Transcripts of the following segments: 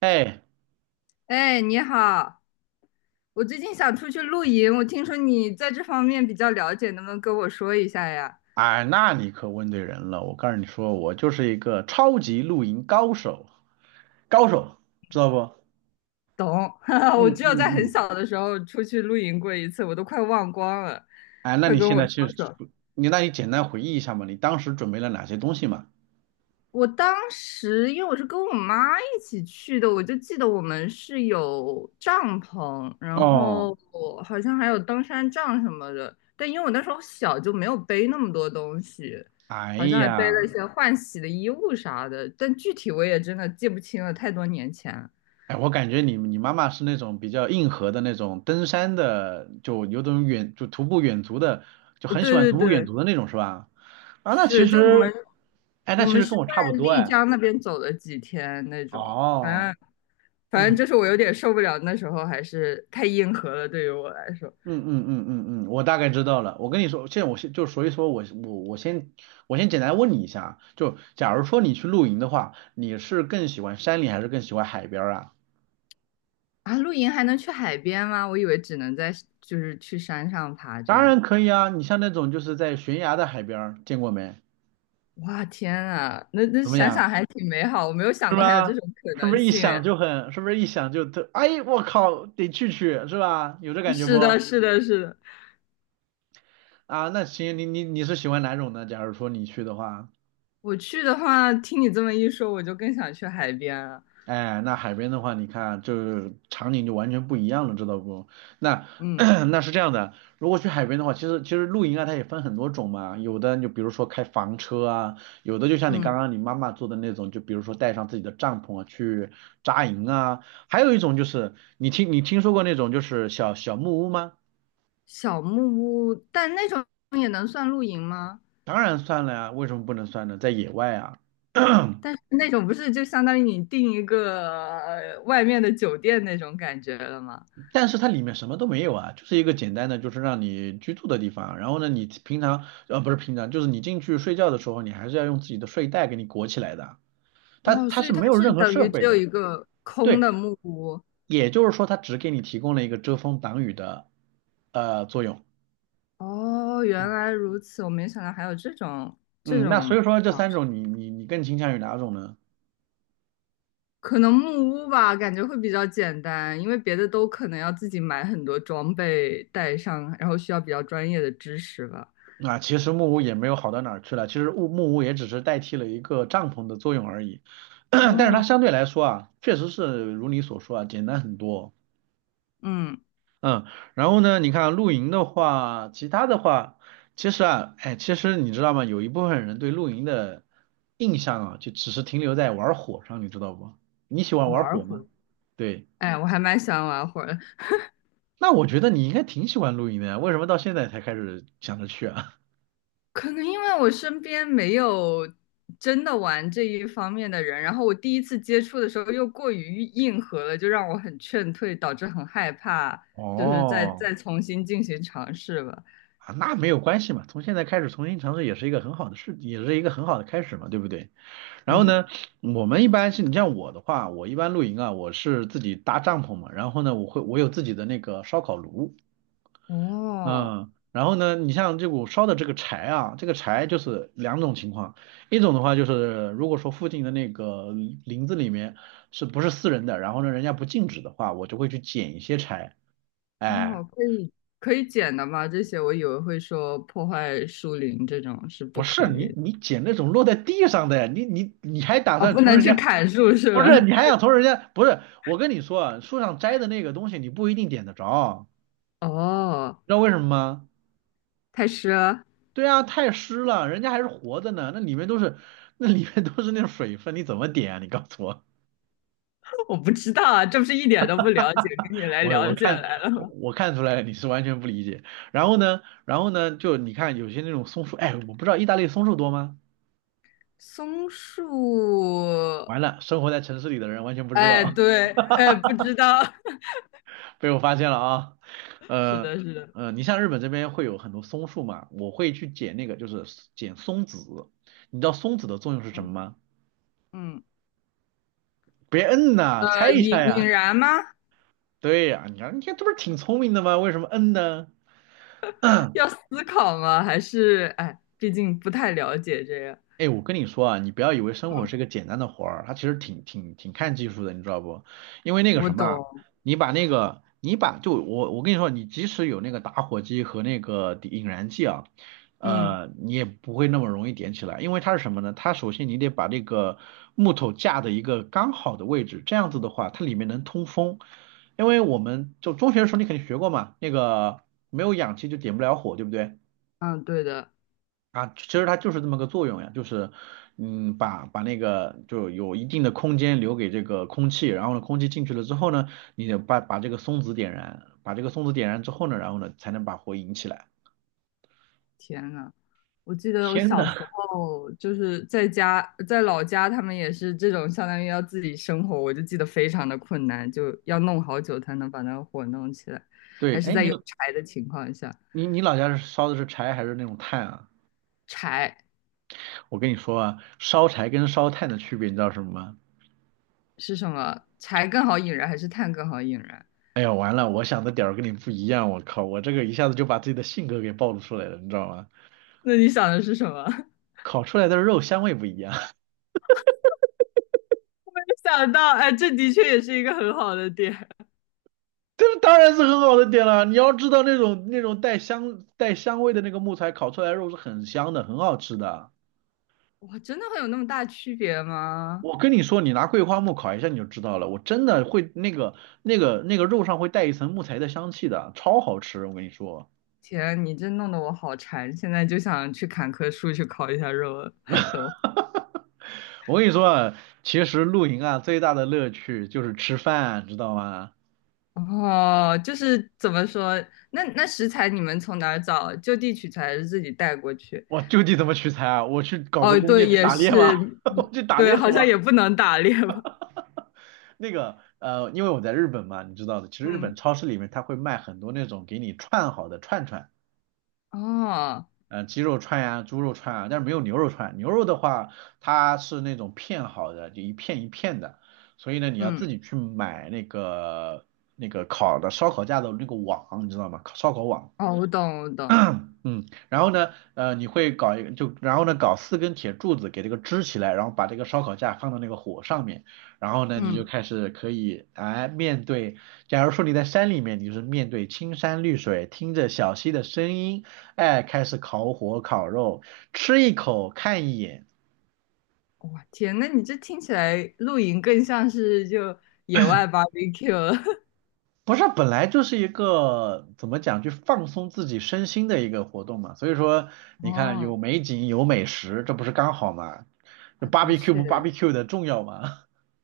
哎，哎，你好，我最近想出去露营，我听说你在这方面比较了解，能不能跟我说一下呀？哎，那你可问对人了。我告诉你说，我就是一个超级露营高手，高手，知道不？懂，嗯我只有在嗯很嗯。小的时候出去露营过一次，我都快忘光了，哎，那快你跟现我在说去，说。你简单回忆一下嘛，你当时准备了哪些东西嘛？我当时因为我是跟我妈一起去的，我就记得我们是有帐篷，然哦，后我好像还有登山杖什么的。但因为我那时候小，就没有背那么多东西，哎好像还背了一呀，些换洗的衣物啥的。但具体我也真的记不清了，太多年前了。哎，我感觉你妈妈是那种比较硬核的那种登山的，就有种徒步远足的，就很喜欢对对徒步远对，足的那种是吧？啊，那其是，就我们实，哎，我那其们实是跟我差不在多丽哎。江那边走了几天那种。哦。反正反正就是我有点受不了，那时候还是太硬核了，对于我来说。嗯嗯嗯嗯嗯，我大概知道了。我跟你说，现在我先就所以说我先简单问你一下啊，就假如说你去露营的话，你是更喜欢山里还是更喜欢海边儿啊？啊，露营还能去海边吗？我以为只能在，就是去山上爬这当然样。可以啊，你像那种就是在悬崖的海边儿见过没？哇，天啊，那怎么想样？想还挺美好，我没有想是过还有这吧？种可是不能是一性想诶。就很，是不是一想就特，哎，我靠，得去去，是吧？有这感觉不？是的，是的，是的。啊，那行，你是喜欢哪种呢？假如说你去的话。我去的话，听你这么一说，我就更想去海边了。哎，那海边的话，你看，就是场景就完全不一样了，知道不？那 嗯那是这样的，如果去海边的话，其实露营啊，它也分很多种嘛，有的就比如说开房车啊，有的就像你刚嗯。刚你妈妈做的那种，就比如说带上自己的帐篷啊去扎营啊，还有一种就是你听说过那种就是小木屋吗？小木屋，但那种也能算露营吗？当然算了呀，为什么不能算呢？在野外啊。但是那种不是就相当于你订一个外面的酒店那种感觉了吗？但是它里面什么都没有啊，就是一个简单的，就是让你居住的地方。然后呢，你平常不是平常，就是你进去睡觉的时候，你还是要用自己的睡袋给你裹起来的。它哦，它所以是它没有是任何等设于只备有的，一个空对，的木屋。也就是说它只给你提供了一个遮风挡雨的作用。哦，原来如此，我没想到还有这种这嗯，那种，所以说这啊，三种你更倾向于哪种呢？可能木屋吧，感觉会比较简单，因为别的都可能要自己买很多装备带上，然后需要比较专业的知识吧。啊，其实木屋也没有好到哪儿去了，其实木屋也只是代替了一个帐篷的作用而已。但是它哦，相对来说啊，确实是如你所说啊，简单很多。嗯，嗯，然后呢，你看露营的话，其他的话，其实啊，哎，其实你知道吗？有一部分人对露营的印象啊，就只是停留在玩火上，你知道不？你喜欢玩玩儿火吗？火，对，哎，我还蛮喜欢玩会的。那我觉得你应该挺喜欢露营的呀，为什么到现在才开始想着去啊？可能因为我身边没有真的玩这一方面的人，然后我第一次接触的时候又过于硬核了，就让我很劝退，导致很害怕，就是再哦，再重新进行尝试吧。啊，那没有关系嘛，从现在开始重新尝试也是一个很好的事，也是一个很好的开始嘛，对不对？然后嗯，呢，我们一般是你像我的话，我一般露营啊，我是自己搭帐篷嘛，然后呢，我有自己的那个烧烤炉，哦嗯，然后呢，你像这股烧的这个柴啊，这个柴就是两种情况，一种的话就是如果说附近的那个林子里面是不是私人的，然后呢人家不禁止的话，我就会去捡一些柴，哎，哦，可以剪的吗？这些我以为会说破坏树林这种是不不是可以你的。你捡那种落在地上的，你还打哦，算不从能人去家砍树是不吧？是，你还想从人家？不是，我跟你说啊，树上摘的那个东西你不一定点得着，哦，知道为什么吗？太师。对啊，太湿了，人家还是活着呢，那里面都是那种水分，你怎么点啊？你告诉我，我不知道啊，这不是一点都不了解，跟你来我了我解看来了我吗？我看出来了，你是完全不理解。然后呢，就你看有些那种松树，哎，我不知道意大利松树多吗？松树，完了，生活在城市里的人完全不知哎，道。对，哎，不知道。被我发现了啊，是呃的，是的，你像日本这边会有很多松树嘛，我会去捡那个，就是捡松子。你知道松子的作用是什么吗？嗯，别摁呐，猜一下引引呀。燃吗？对呀，你看你看，这不是挺聪明的吗？为什么摁呢？要思考吗？还是哎，毕竟不太了解这个。哎，我跟你说啊，你不要以为生活是嗯，个简单的活儿，它其实挺看技术的，你知道不？因为那个我什么啊，懂，你把那个，你把就我跟你说，你即使有那个打火机和那个引燃剂啊，嗯你也不会那么容易点起来，因为它是什么呢？它首先你得把这个木头架的一个刚好的位置，这样子的话，它里面能通风，因为我们就中学的时候你肯定学过嘛，那个没有氧气就点不了火，对不对？嗯，对的。啊，其实它就是这么个作用呀，就是，嗯，把那个就有一定的空间留给这个空气，然后呢，空气进去了之后呢，你得把这个松子点燃，把这个松子点燃之后呢，然后呢，才能把火引起来。天呐，我记得我天小呐，时候就是在家，在老家，他们也是这种，相当于要自己生火，我就记得非常的困难，就要弄好久才能把那个火弄起来，对，还是哎，在你有柴的情况下。你你老家是烧的是柴还是那种炭啊？柴。我跟你说啊，烧柴跟烧炭的区别你知道是什么吗？是什么？柴更好引燃还是炭更好引燃？哎呀，完了，我想的点儿跟你不一样，我靠，我这个一下子就把自己的性格给暴露出来了，你知道吗？那你想的是什么？没烤出来的肉香味不一样。想到，哎，这的确也是一个很好的点。这当然是很好的点了。你要知道那种带香味的那个木材烤出来的肉是很香的，很好吃的。哇，真的会有那么大区别吗？我跟你说，你拿桂花木烤一下你就知道了，我真的会那个肉上会带一层木材的香气的，超好吃。我跟你说，天，你这弄得我好馋，现在就想去砍棵树去烤一下肉了都。我跟你说啊，其实露营啊最大的乐趣就是吃饭，知道吗？哦，就是怎么说？那食材你们从哪儿找？就地取材还是自己带过去？我就地怎么取材啊？我去搞个哦，弓对，箭去也打猎吗？是。我去打对，猎是好像吗？也不能打猎吧？那个因为我在日本嘛，你知道的，其实日本嗯，超市里面它会卖很多那种给你串好的串串，哦，鸡肉串呀、猪肉串啊，但是没有牛肉串。牛肉的话，它是那种片好的，就一片一片的，所以呢，你要嗯，自己去买那个烤的烧烤架的那个网，你知道吗？烤烧烤网。哦，我懂，我懂。嗯，然后呢，你会搞一个，就然后呢，搞四根铁柱子给这个支起来，然后把这个烧烤架放到那个火上面，然后呢，你就嗯，开始可以哎面对，假如说你在山里面，你就是面对青山绿水，听着小溪的声音，哎，开始烤火烤肉，吃一口看一眼。哇天，那你这听起来露营更像是就野外 barbecue 了。不是，本来就是一个怎么讲，就放松自己身心的一个活动嘛。所以说，你看哦，有美景有美食，这不是刚好嘛？就 啊的 barbecue 确。不 barbecue 的重要嘛？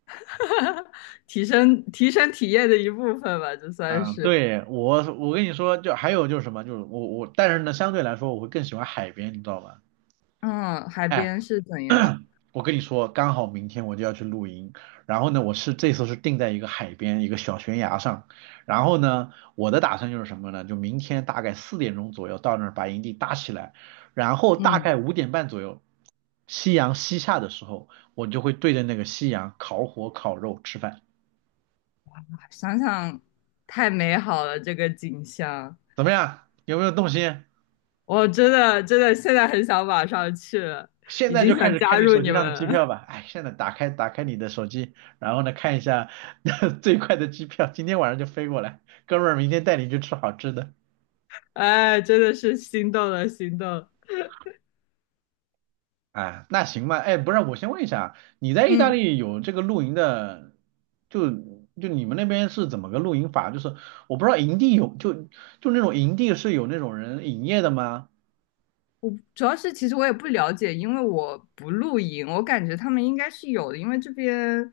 提升提升体验的一部分吧，这 算嗯，是。对，我跟你说，就还有就是什么，就是我我，但是呢，相对来说我会更喜欢海边，你知道吗？嗯，海哎边是怎样？我跟你说，刚好明天我就要去露营，然后呢，这次是定在一个海边一个小悬崖上，然后呢，我的打算就是什么呢？就明天大概4点钟左右到那儿把营地搭起来，然后大嗯，概5点半左右，夕阳西下的时候，我就会对着那个夕阳烤火烤肉吃饭，想想太美好了，这个景象。怎么样？有没有动心？我真的真的现在很想马上去了，现已在经就开想始加看你入手你机们上的机票了。吧。哎，现在打开你的手机，然后呢看一下 最快的机票，今天晚上就飞过来。哥们儿，明天带你去吃好吃的。哎，真的是心动了，心动了啊，那行吧。哎，不是，我先问一下啊，你在意大嗯。利有这个露营的，就你们那边是怎么个露营法？就是我不知道营地有就就那种营地是有那种人营业的吗？我主要是其实我也不了解，因为我不露营，我感觉他们应该是有的，因为这边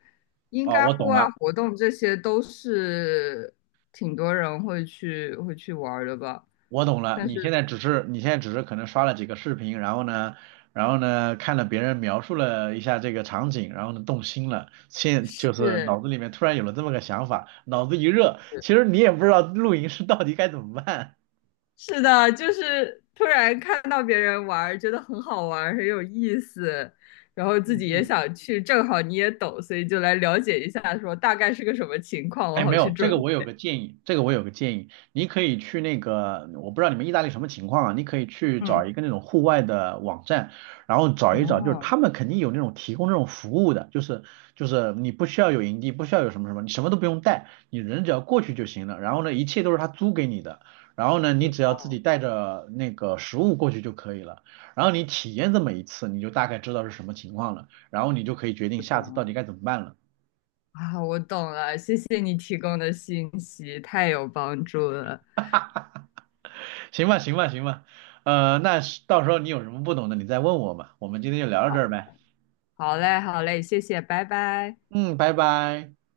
应哦，该我户懂外了。活动这些都是挺多人会去玩儿的吧。我懂了，但是你现在只是可能刷了几个视频，然后呢看了别人描述了一下这个场景，然后呢动心了，就是是脑子里面突然有了这么个想法，脑子一热，其实你也不知道露营是到底该怎么办。是的，就是突然看到别人玩儿，觉得很好玩儿，很有意思，然后 自嗯己也嗯。想去，正好你也懂，所以就来了解一下，说大概是个什么情况，我哎，没好去有，准备。这个我有个建议，你可以去那个，我不知道你们意大利什么情况啊，你可以去找嗯，一个那种户外的网站，然后找一找，就是哦，他们肯定有那种提供这种服务的，就是你不需要有营地，不需要有什么什么，你什么都不用带，你人只要过去就行了，然后呢，一切都是他租给你的，然后呢，你只要我自己带着那个食物过去就可以了，然后你体验这么一次，你就大概知道是什么情况了，然后你就可以决定不下次懂到底啊。该怎么办了。啊，我懂了，谢谢你提供的信息，太有帮助了。行吧，行吧，行吧，那是到时候你有什么不懂的，你再问我嘛。我们今天就聊到这好，儿呗。好嘞，好嘞，谢谢，拜拜。嗯，拜拜。